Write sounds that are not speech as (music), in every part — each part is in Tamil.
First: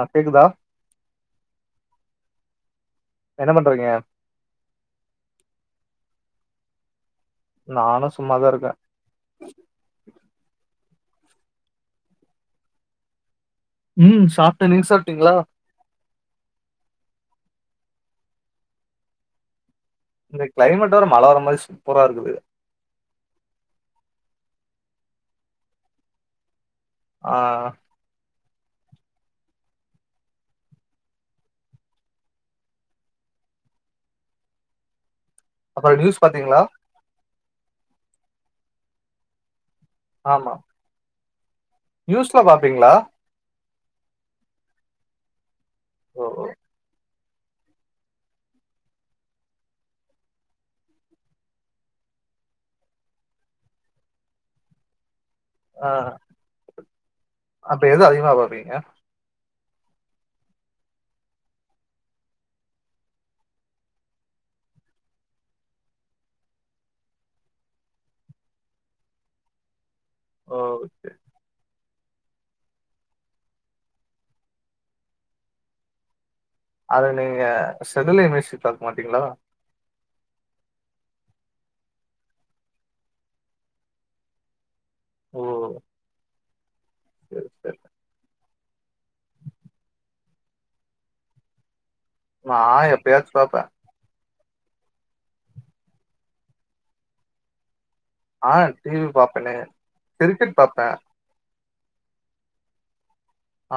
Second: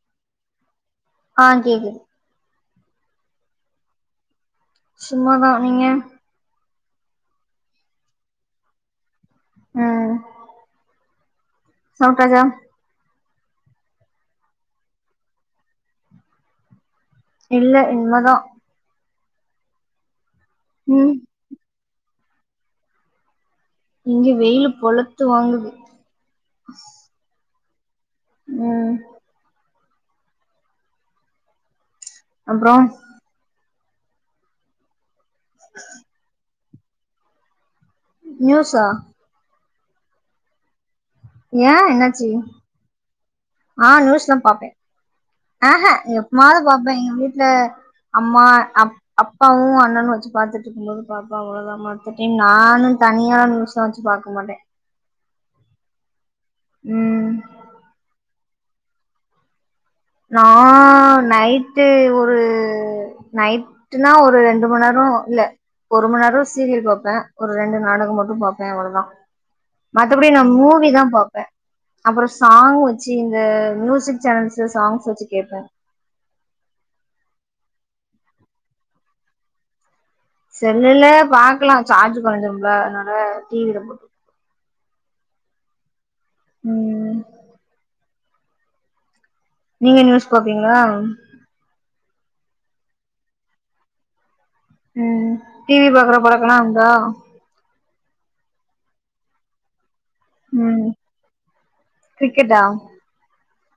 ஆ கேக்குதா ஆ கேக்குது என்ன பண்றீங்க சும்மாதா நீங்க நானு சும்மாதா இருக்கே ம் சாப்ட்டாச்சா ம் சாப்ட்டே நீங்க சாப்ட்டீங்களா இல்ல இன்மதா இந்த கிளைமேட் வேற ம் மழ வர மாரி சூப்பரா இருக்குது இங்க வெயிலு பொலத்து வாங்குது ஆ ம் அப்றோ அப்றோ நியூஸ் பாத்தீங்களா நியூஸ்ஸா ஆமா ஏன் என்னாச்சி நியூஸ்லா பாப்பீங்களா ஆ நியூஸ்லா பாப்பே அஹன் ஓ எப்பமாவது பாப்பே எங்க வீட்டுல அம்மா அப் அப்பாவு அண்ணனு வச்சு பாத்துட்டு இருக்குபோது பாப்பா அவ்ளோவு (inaudible) நா ஒன்னு தனியால்லா நியூஸ்ல வச்சி பாக்கமாட்டே ஆ ம் அப்ப எது அதிகமா பாப்பீங்க நா நைட்டு ஒரு நைட்னா ஒரு ரெண்டு மணி நேரோ இல்ல ஒரு மண் நேரோ சீரியல் பாப்பே ஒரு ரெண்டு நாடகோ மட்டு பாப்பே அவ்ளோதா மத்தபடி நா ஓ மூவிதா பாப்பே அப்றோ சாங் வச்சு இந்த மியூசிக் சேனல்ஸ்ல சாங்ஸ்ஸு வச்சு கேட்பே அதுல நீங்க (unintelligible) பாக்கமாட்டீங்களா செல்லுல பாக்கலா சார்ஜ் கொறஞ்சிரும்ல அதனால டி வி ல போட் ஓ ம் சரி சரி நீங்க நியூஸ் பாப்பீங்களா நா எப்பயாச்சு பாப்பே ம் டி வி பாக்குற பழக்கல்லா இருந்தா ஆ டி வி பாப்பனே ம் கிரிக்கெட்டா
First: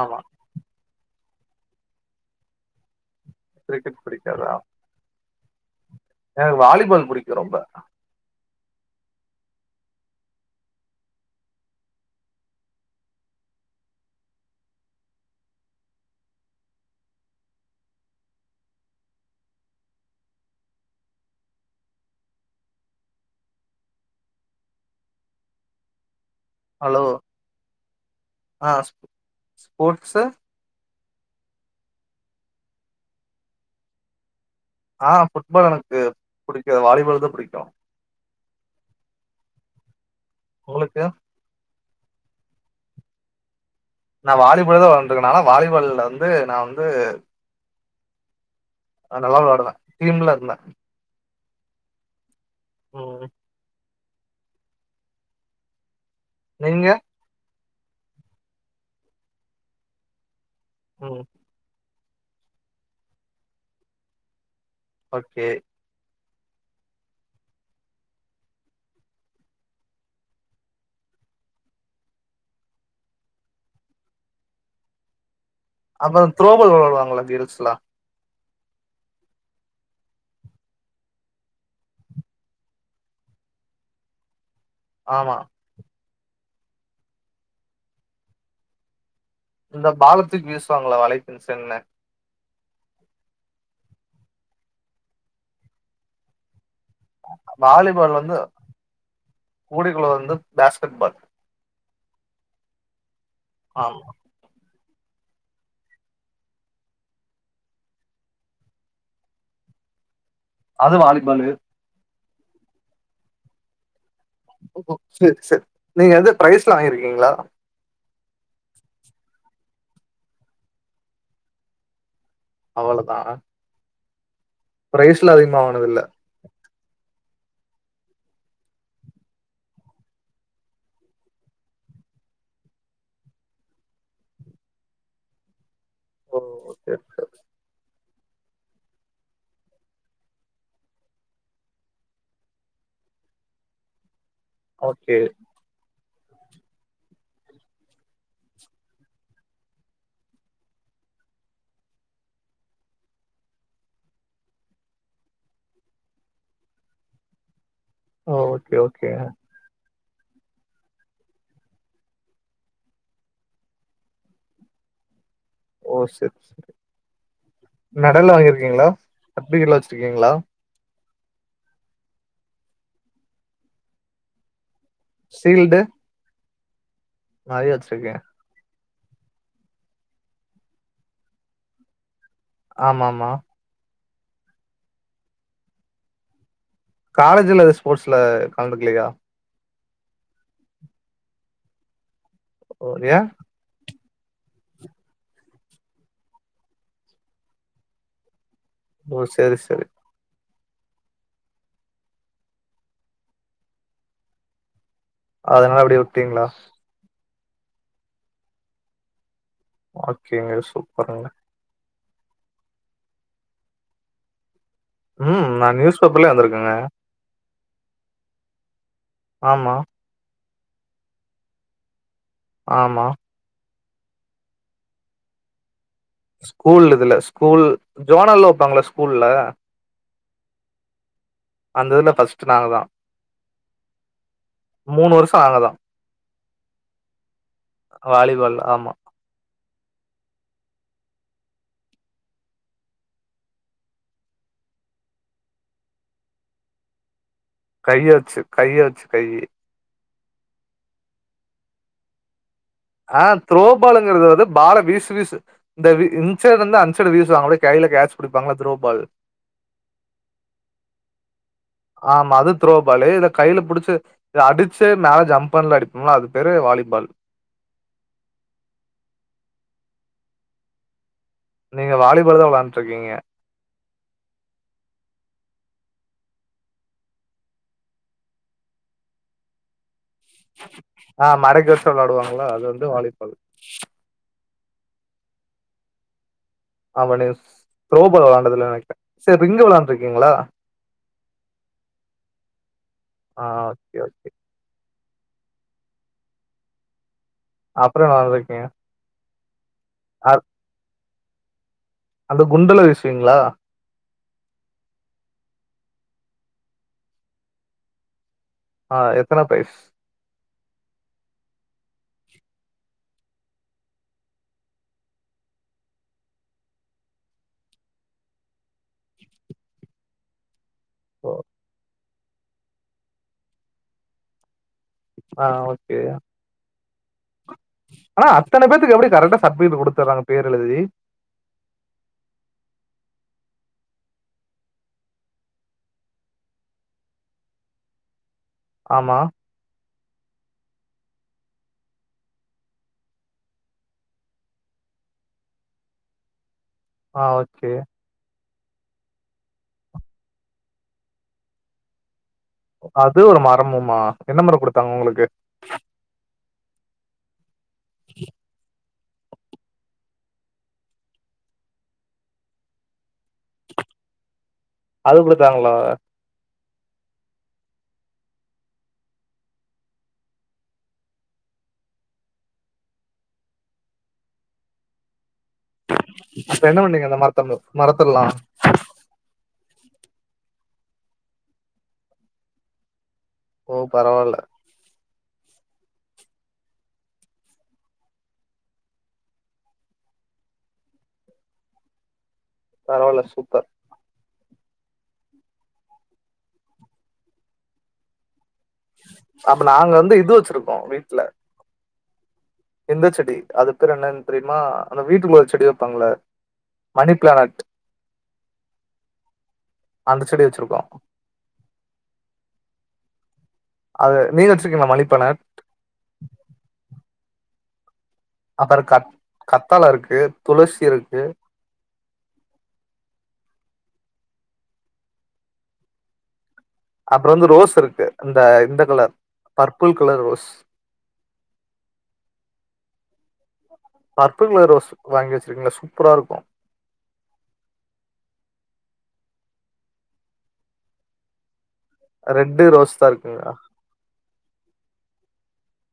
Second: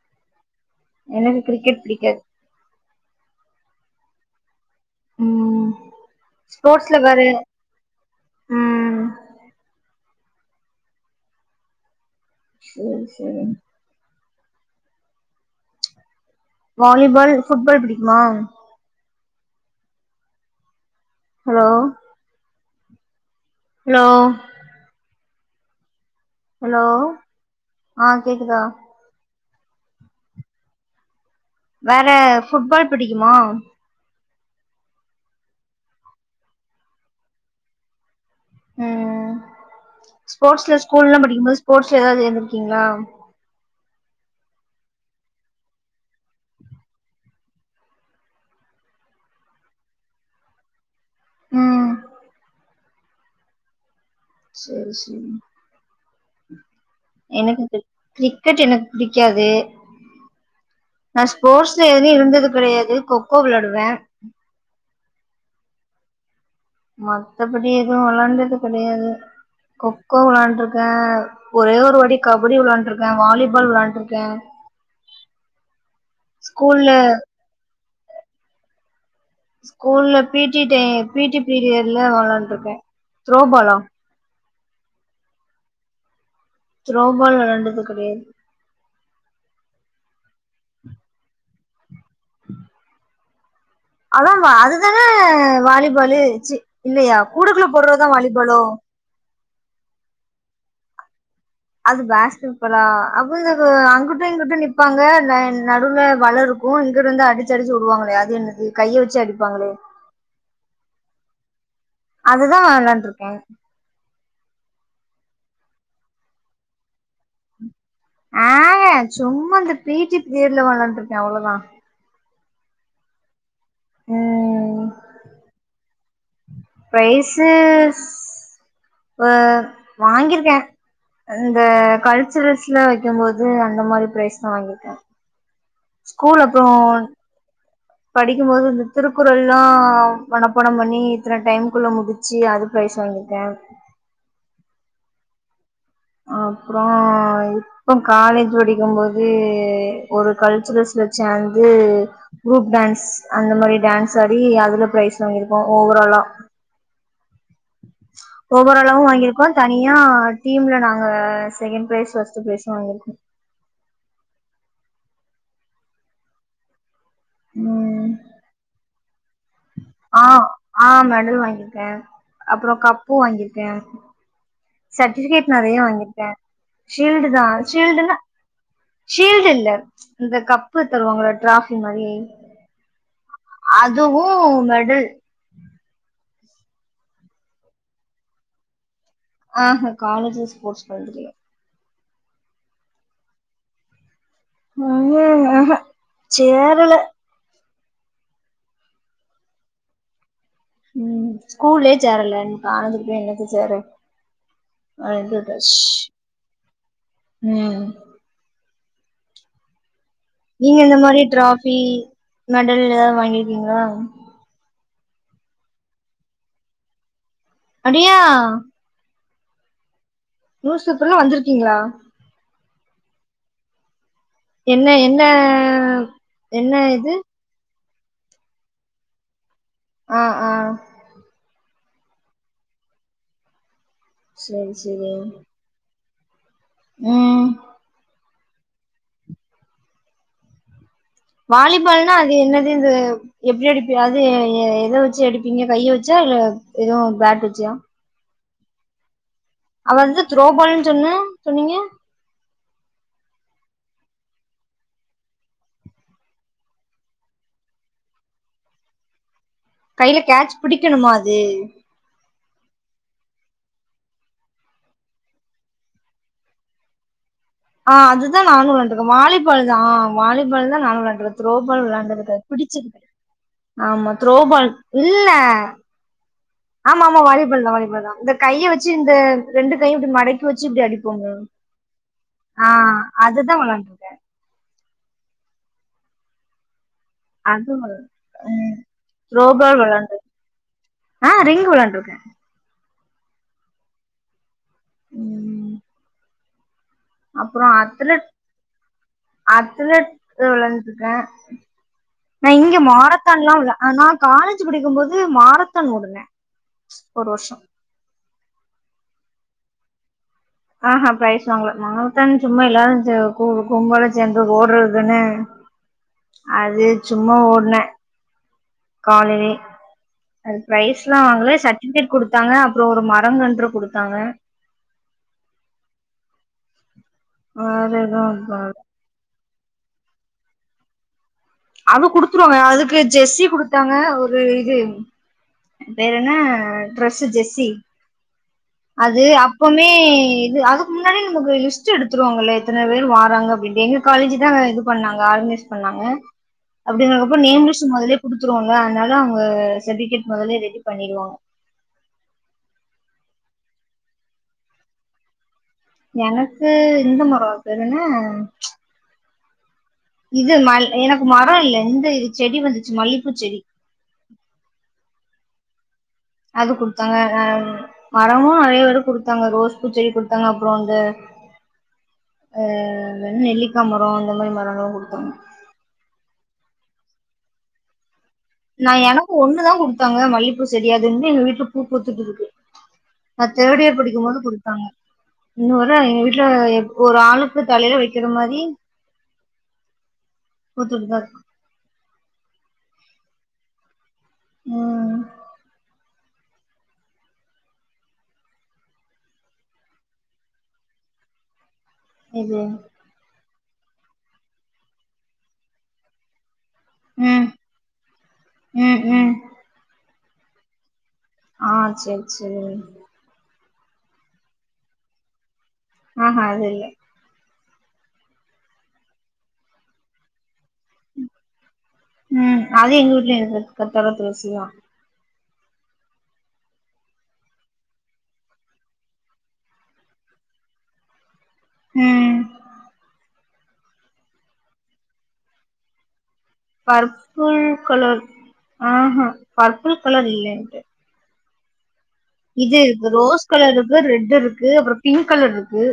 ஆமா எனக்கு கிரிக்கெட் பிடிக்காது கிரிக்கெட் பிடிக்காதா ம் எனக்கு ஸ்போர்ட்ஸ்ல வாலிபால் வேற புடிக்கு ரொம்ப ம் சரி சரி வாலிபால் ஃபுட்பால் பிடிக்குமா ஹலோ ஹலோ ஹலோ ஆ கேக்குதா ஆ ஸ் ஸ்போர்ட்ஸு வேற ஃபுட்பால் பிடிக்குமா ஆ ஃபுட்பால் எனக்கு புடிக்க வாலிபால் தா புடிக்கு ம் ஸ்போர்ட்ஸ்ல உங்களுக்கு ஸ்கூலல்லல்லா படிக்கும் போது ஸ்போர்ட்ஸ்ல ஏதாவது இருந்திருக்கீங்களா நா வாலிபால் தா வெளாண்ருக்கே நாளா வாலிபால்ல வந்து நா வந்து நா நல்லா விளாடுவே டீம்ல இருந்தே ம் ஓ சரி சரி நீங்க எனக்கு கிரிக்கெட் எனக்கு பிடிக்காது ம் நா ஸ் ஸ்போர்ட்ஸ்ல எதுவு இருந்தது கெடையாது கொக்கோ விளாடுவே ஓகே மத்தபடி எதுவு விளாண்டது கெடையாது கொக்கோ விளாண்ட்ருக்கே ஒரே ஒரு வாட்டி கபடி விளாண்ட்ருக்கே வாலிபால் விளாண்ட்ருக்கே அப்பற த்ரோபால் ஸ்கூல்ல விளாடுவாங்கள கில்ஸ்ளா ஸ்கூல்ல பீ டி டை பீ டி பீரியட்ல வெளாண்ட்ருக்கே த்ரோபாலா ஆமா த்ரோபால் விளாண்டது கெடையாது இந்த பாலத்துக்கு வீசுவாங்களா வளைக்குன்சன்னு ம் அத வா அதுதான வாலிபாலு சீ இல்லையா கூடக்குள்ள போடுறதா வாலிபாலோ கூடிகுள்ள வந்து பேஸ்கெட்பால் அது பேஸ்கெட்பாலா அது இது ஆமா அங்குட்டு இங்குட்டு நிப் ப்பாங்க ந நடுல வல இருக்கு இங்கருந்து அடிச்சு அடிச்சு விடுவாங்களே அது என்னது கைய வச்சு அடிப்பாங்களே அது வாலிபாலு அதுதா விளாண்ட்ருக்கே ஓ சரி சரி நீங்க எந்த பிரைஸ்லா வாங்கிருக்கீங்களா ஆக சும்மா அந்த பீட்டி பீரியட்ல விளான்ட்ருக்கே அவ்வளவுதா அவ்வளதா ம் பிரைஸ்ல அதிகமா வாங்குனதில்ல ப்ரைஸு வாங்கிருக்கே இந்த கல்ச்சுரல்ஸ்ல வைக்கும்போது அந்த மாதிரி பிரைஸ்தா வாங்கிருக்கே ஓ ஸ்கூல் அப்புறோ ஓகே படிக்கும் போது இந்த திருக்குறள்லாம் மனப்பாடம் பண்ணி இத்தன டைம்குள்ள முடி ச்சி அது ப்ரைஸ் வாங்கிருக்கே ஓகே அப்புறோ இப்ப காலேஜ் படிக்கும் போது ஒரு கல்ச்சுரல்ஸ்ல சேந்து குரூப் டான்ஸ் அந்த மாரி டான்ஸ் ஆடி அதுல ப்ரைஸ் வாங்கிருக்கோ ஓவராலா ஓ ஓகே ஓவராலவு ஓகே வாங்கிருக்கோ தனியா டீம்ல நாங்க செகண்ட் ப்ரைஸ் ஃபர்ஸ்ட் ப்ரைஸ் வாங்கிருக்கோ ஓ சரி சரி ம் மெடல் வாங்கிருக்கீங்களா சர்டிபிகேட்லா ஆ வச்சிருக்கீங்களா ஆ மெடல் வாங்கிருக்கேன் அப்புறம் கப்பு வாங்கிருக்கேன் சர்ட்டிபிகேட் நிறைய ஷீல்டு வங்கிருக்கேன் ஷீல்டு தான் நெறைய ஷீல்டுல வச்சிருக்கே ஷீல்டு இல்ல இந்த கப்பு தருவாங்களா டிராஃபி மாதிரி ஆமா ஆமா அதுவு மெடல் காலேஜ்ல ஸ்போர்ட்ஸ்ல கலந்துக்கலையா ஆஹா காலேஜ் ல ஸ்போர்ட்ஸ் கலந்துக்கல ஏன் உண்மையாங்க சேரல ஓ சேரி சேரி ம் ஸ்கூல்லயே சேரல அங்க காலேஜ்ல போய் என்னத்த சேர அப்டின்ட்டு விட்டாச்சு அதனால அப்டியே விட்டீங்களா ம் ஓகேங்க நீங்க இந்த மாரி சூப்பருங்க டிராஃபி மெடல் ஏதாவது வாங்கிருக்கீங்களா ம் நா நியூஸ் பேப்பர்லயே வந்திருக்கேங்க அப்டியா ஆமா நியூஸ் பேப்பர்ல வந்துருக்கீங்களா ஆமா என்ன என்ன என்ன ஸ்கூல் இது இதுல ஸ்கூல் ஜோனல் வப்பாங்கள்ல ஸ்கூல்ல ஆ ஆ அந்த இதுல ஃபர்ஸ்ட் நாங்க தா சேரி சேரி மூணு வருஷோ நாங்க தா வாலிபால் ஆமா வாலிபால்னா அது என்னது இந்த எப்படி அடிப்ப அது எத வச்சு அடிப்பீங்க கைய வச்சா இல்ல எதுவும் பேட் வச்சா கைய வச்சு கைய வச்சு கை அவ வந்து த்ரோபால்ன்னு சொன்ன சொன்னீங்க ஆ த்ரோபாலுங்கிறது வந்து பால வீசு வீசு இந்த இந்சைடுலருந்து அந்சைடு வீசுவாங்கள கையில கேட்ச் பிடிப்பாங்களா த்ரோபால் கையில கேச் புடிக்கணுமா அது ஆமா அது துரோபாளு இத கையில புடிச்சு இது அடிச்சே மேல ஜம்ப் பண்ணல அடிப்போம்லா அது பேரு வாலிபால் ஆ அதுதா நானு வெளாண்டுருக்கே வாலிபால் தா வாலிபால் தான் நானு வெளாண்டுருக் த்ரோபால் நீங்க விளாண்ட்ருக்க வாலிபால் தான் புடிச்சிருக் விளையாண்ட்ருக்கீங்க. ஆமா த்ரோபால் இல்ல ஆமா ஆமா வாலிபல் தா வாலிபல் தா இந்த கைய வச்சு இந்த ரெண்டு கையு இப்டி மடக் கி வச்சு இப்டி ஆ அடிப்போங்க மடக்கி வச்சு விளையாடுவாங்கல்ல அது ஆ வந்து வாலிபால். அதுதா விளாண்டிரு ஆமா (unintelligible) அது துரோபால் விளாண்டதுல ம் நெனைக்கிற செரி ரிங்கு த்ரோபால் விளாண்டு விளயாண்டுருக்கீங்களா ஆ ரிங் விளானட்ருக்கே ஆ ஓகே ஓகே ம் அப்றோ (unintelligible) அத்லெட் வெள்ளண்டுருக்கா அந்த நா இங்க குண்டுல வீசுவீங்களா? மாரத்தான்ல்லா விள ஆ நா காலேஜ்ஜி படிக்கபோது மாரத்த ஓடுனே ஒரு வர்ஷோ ஆ எத்தன ப்ரைஸ் ஆஹ் ப்ரைஸ் வாங்கல மாரத்தன் சும்மா எல்லாரு சே கு கும்பலா சேந்து ஓடுறதுதன அது சும்மா ஓடுனே காலலே அது ப்ரைஸ்லா ஓ! வாங்கல சர்ட்டிபிகேட் குடுத்தாங்க அப்றோ ஒரு மரங்கன்று குடுத்தாங்க ஆ ஓகே வேற ஆனா எதுவு அத்தன பேத்துக்கு எப்டி கரட்டா சர்ட்பிகேட் குடுத்துறாங்க பேர் எழுதி அது குடுத்துருவாங்க அதுக்கு ஜெஸ்ஸி குடுத்தாங்க ஒரு இது பேர் என்ன டிரஸ்ஸு ஜெஸி ஆமா. அது அப் எப்வுமே இது அதுக்கு முன்னாடி நமக்கு லிஸ்ட்டு எடுத்துருவாங்கல்ல இத்தன பேரு வராங்க அப்டி இப்டின்னு காலேஜ்ஜி தா ஆ இது பண்ணாங்க ஆர்கனைஸ் பண்ணாங்க ஆ அப்டிங்கறப்போ ஓகே. நேம்லிஸ்ட் மொதலே குடுத்துருவோல அதனால அவ்ங்க சர்டிபிகேட் மொதல்லே ரெடி பண்ணிடுவாங்க அது ஒரு மரமுமா என்ன மர குடுத்தாங்க உங்களுக்கு எனக்கு இந்த மரோ அது பேரு என்ன இது மல் எனக்கு மரோ இல்ல இந்த இது செடி வந்துச்சு மல்லிப்பூ செடி அது குடுத்தாங்களா அது குடுத்தாங்க அ மரமு நெறைய பேரு குடுத்தாங்க ரோஸ் பூச்செடி குடுத்தாங்க அப்றோ அந்த ஆ வே நெல்லிக்கா மரோ இந்த மெரி மரோல்ல குடுத்தாங்க இப்ப என்ன பண்ணீங்க அந்த மரத்த மு மரத்தலா நா எனக்கு ஒண்ணுதா குடுத்தாங்க மல்லிப்பூ செடி அது இன்னு எங்க வீட்டுல பூ பூத்துட்டுருக்கு நா ஓ தேடியர் படிக்கு பரவால்ல போது குடு த்தாங்க இன்னோ வர எங்க வீட்டுல எப் ஒரு ஆளுக்கு தலயில வைக்கிற மாரி புத்துட்டு தாருக் பரவால்ல சூப்பர் ம் அப்ப நாங்க வந்து இது வச்சிருக்கோ வீட்ல இது இந்த செடி அது பேரு என்னன்னு தெரியுமா அந்த வீட்டுக்குள்ள ஒரு செடி வைப்பாங்கள மணி ம் பிளானட் ம் ம் அந்த செடி வச்சிருக்கோ ஆ செரி செரி அது நீங்க வச்சிருக்கீங்களா மலிப்பண ஆஹா அது இல்ல அப்பற கத் கத்தால இருக்கு துளசி இருக்கு ம் அது எங்க வூட்லயு இருக்கு கத்தால துளசி எல்லா அப்புற வந்து ரோஸ் இருக்கு இந்த இந்த கலர் பர்ப்பிள் கலர் ரோஸ் ம் பர்பில் கலர் ரோஸ் வாங்கி வச்சிருக்கீங்கலா சூப்பரா இருக்கு பர்பிள் கலர் ஆஹா பர்பிள் கலர் இல்லைண்டு ரெட்டு இது தான் இருக்குங்க ரோஸ் கலர் இருக்கு ரெட் இருக்கு அப்புற பிங்க் கலர் இருக்கு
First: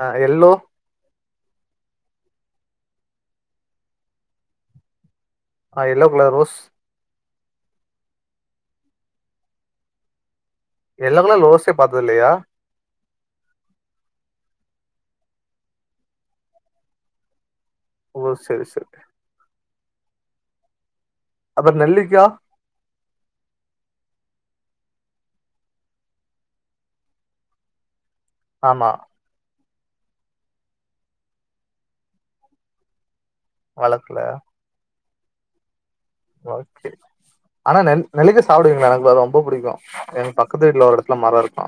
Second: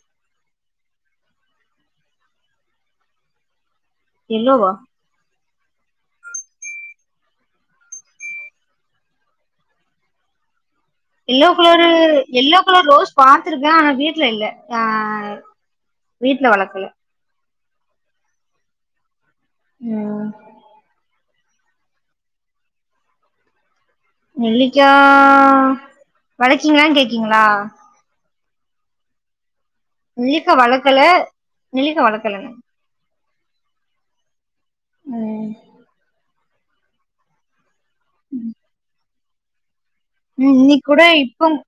ஆ எல்லோ எல்லோவா ஆ yellow colour rose yellow colour ரோஸே எல்லோக்கலரு பார்த்தது எல்லோக் இல்லையா எல்லோ கலர் ரோஸ் பாத்ருக்கே ஆனா வீட்ல இல்ல ஆ வீட்ல வளக்கல ஓ செரி செரி ம் அப்புற நெல்லிக்கா நெல்லிக்கா வளக்கீங்களான் கேக்கீங்களா ஆமா நெல்லிக்கா வளக்கல நெல்லிக்கா வளர்க்கலங்க வளக்கல ம் ஓகே ஆனா நெ நெலிக்கா சாப்டுவிங்களா எனக்கு அது ரொம்ப புடிக்கு எ பக்கத்து வீட்ல ஒரு எடத்துல மர இருக்கு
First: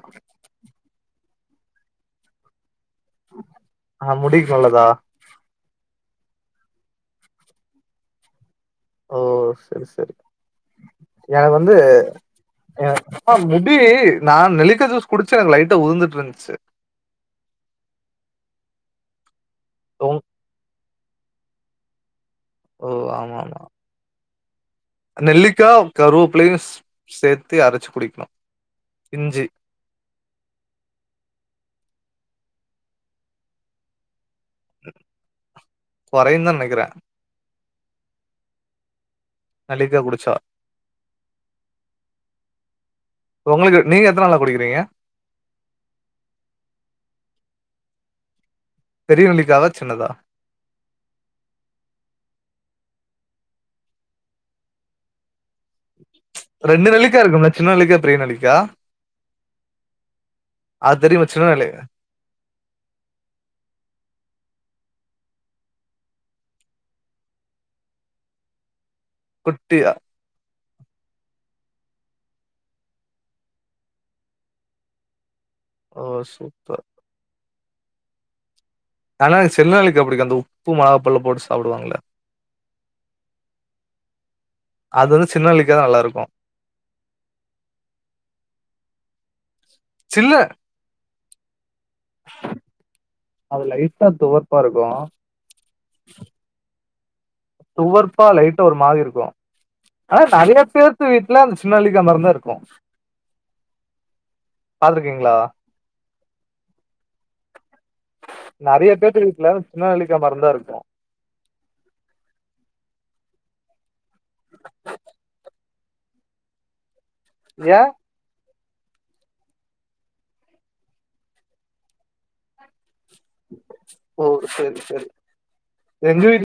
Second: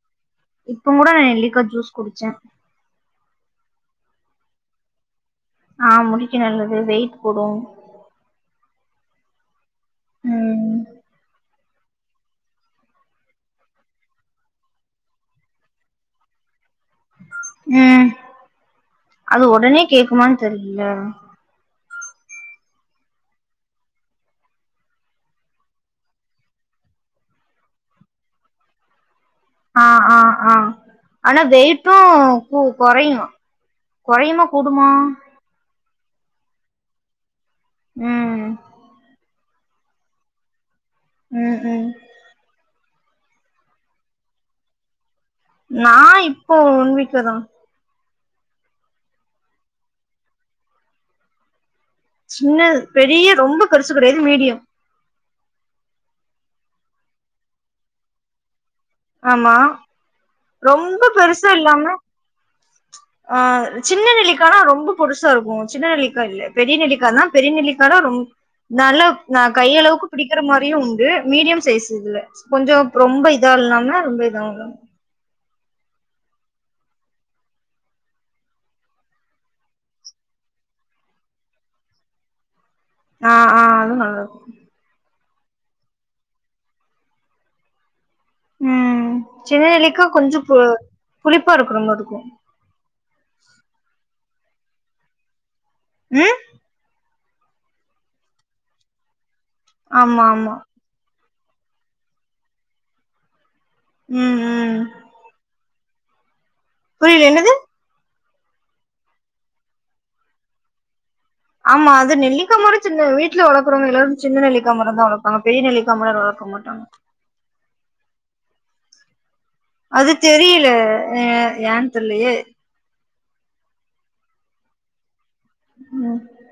இப்பங்கூட நெல்லிக்கா ஜூஸ் குடிச்சே ஆ முடிக்கு நல்லதா ஆ முடிக்கு நல்லது வெயிட் போடு ஓ சரி சரி ம் எனக்கு வந்து எனக்குலா முடி நா நெல்லிக்கா ஜூஸ் குடிச்ச எனக்கு லைட்டா உதுந்துட்டு இருந்துச்சு ம் அது ஒடனே ஓ கேக்குமானு தெரியல ஓ ஆமா ஆமா நெல்லிக்கா கருவேப்புலயு சேத்து அரச்சு குடிக்கணு இஞ்சி ஆ ஆ ஆ ஆனா வெயிட்டு கு கொறையு கொறையுமா கூடும் கொறையுந்தா நெனைக்கிறே ம் நலிக்கா குடிச்சா ம் ம் உங்களுக்கு நீங்க எத்த நாளா குடிக்கிறீங்க நா இப்போ ஒன்வீக்ளதா பெரிய நெல்லிக்காவா சின்னதா சின்னது பெரிய ரொம்ப பெருசு கெடையாது மீடியம் ரெண்டு நெல்லிக்கா இருக்கும்ல சின்ன நெல்லிக்கா பெரிய நெல்லிக்கா ஆமா ரொம்ப அது தெரியுமா பெருசு சின்ன நெல்லி இல்லாம ஆ சின்ன நெல்லிக்கானா ரொம்ப பொடுசா இருக்கு சின்ன நெல்லிக்கா இல்ல பெரிய நெல்லிக்கா தா பெரிய நெல்லிக்கா தா ரொம் நல்ல ந கை குட்டியா அளவுக்கு பிடிக்கற மாரியு உண்டு மீடியம் சைஸ் இதுல கொஞ்சோ ரொம்ப இதா இல்லாம ஆ ரொம்ப இதாவு இல்லாம ஓ சூப்பர் ஆனா சின்ன நெல்லிக்கா புடிக்கு அந்த உப்பு மொளகாப்பள்ள போட்டு சாப்டுவாங்கல்ல ஆ ஆ அது நல்லது அதோட சின்ன நெல்லிக்கா தா நல்லாருக்கு ம் சின்ன நெல்லிக்கா சில்ல கொஞ்சோ பு புளிப்பா இருக்குற மாரிருக்கு அது லைட்டா துவர்ப்பாருக்கு ம் துவர்ப்பா லைட்டா ஒரு மாரிருக்கு ஆனா ஆமா ஆமா நறைய பேரு வீட்ல அந்த சின்ன நெல்லிக்கா மரந்தா இருக்கு ம் ம் பாத்துருக்கீங்ளா புரில என்னது நறைய பேத்து வீட்ல சின்ன நெல்லிக்கா மரந்தா இருக்கு ஆமா அது நெல்லிக்கா மரம் சின்ன வீட்ல வளக்குறவங்க எல்லாரு சின்ன நெல்லிக்கா மரந்தா வளப்பாங்க பெரிய நெல்லிக்கா மரோ வளக்க மாட்டாங்க ய அது தெரியில ய ஏன் தெர்லயே ஓ செரி செரி எங்க வீடு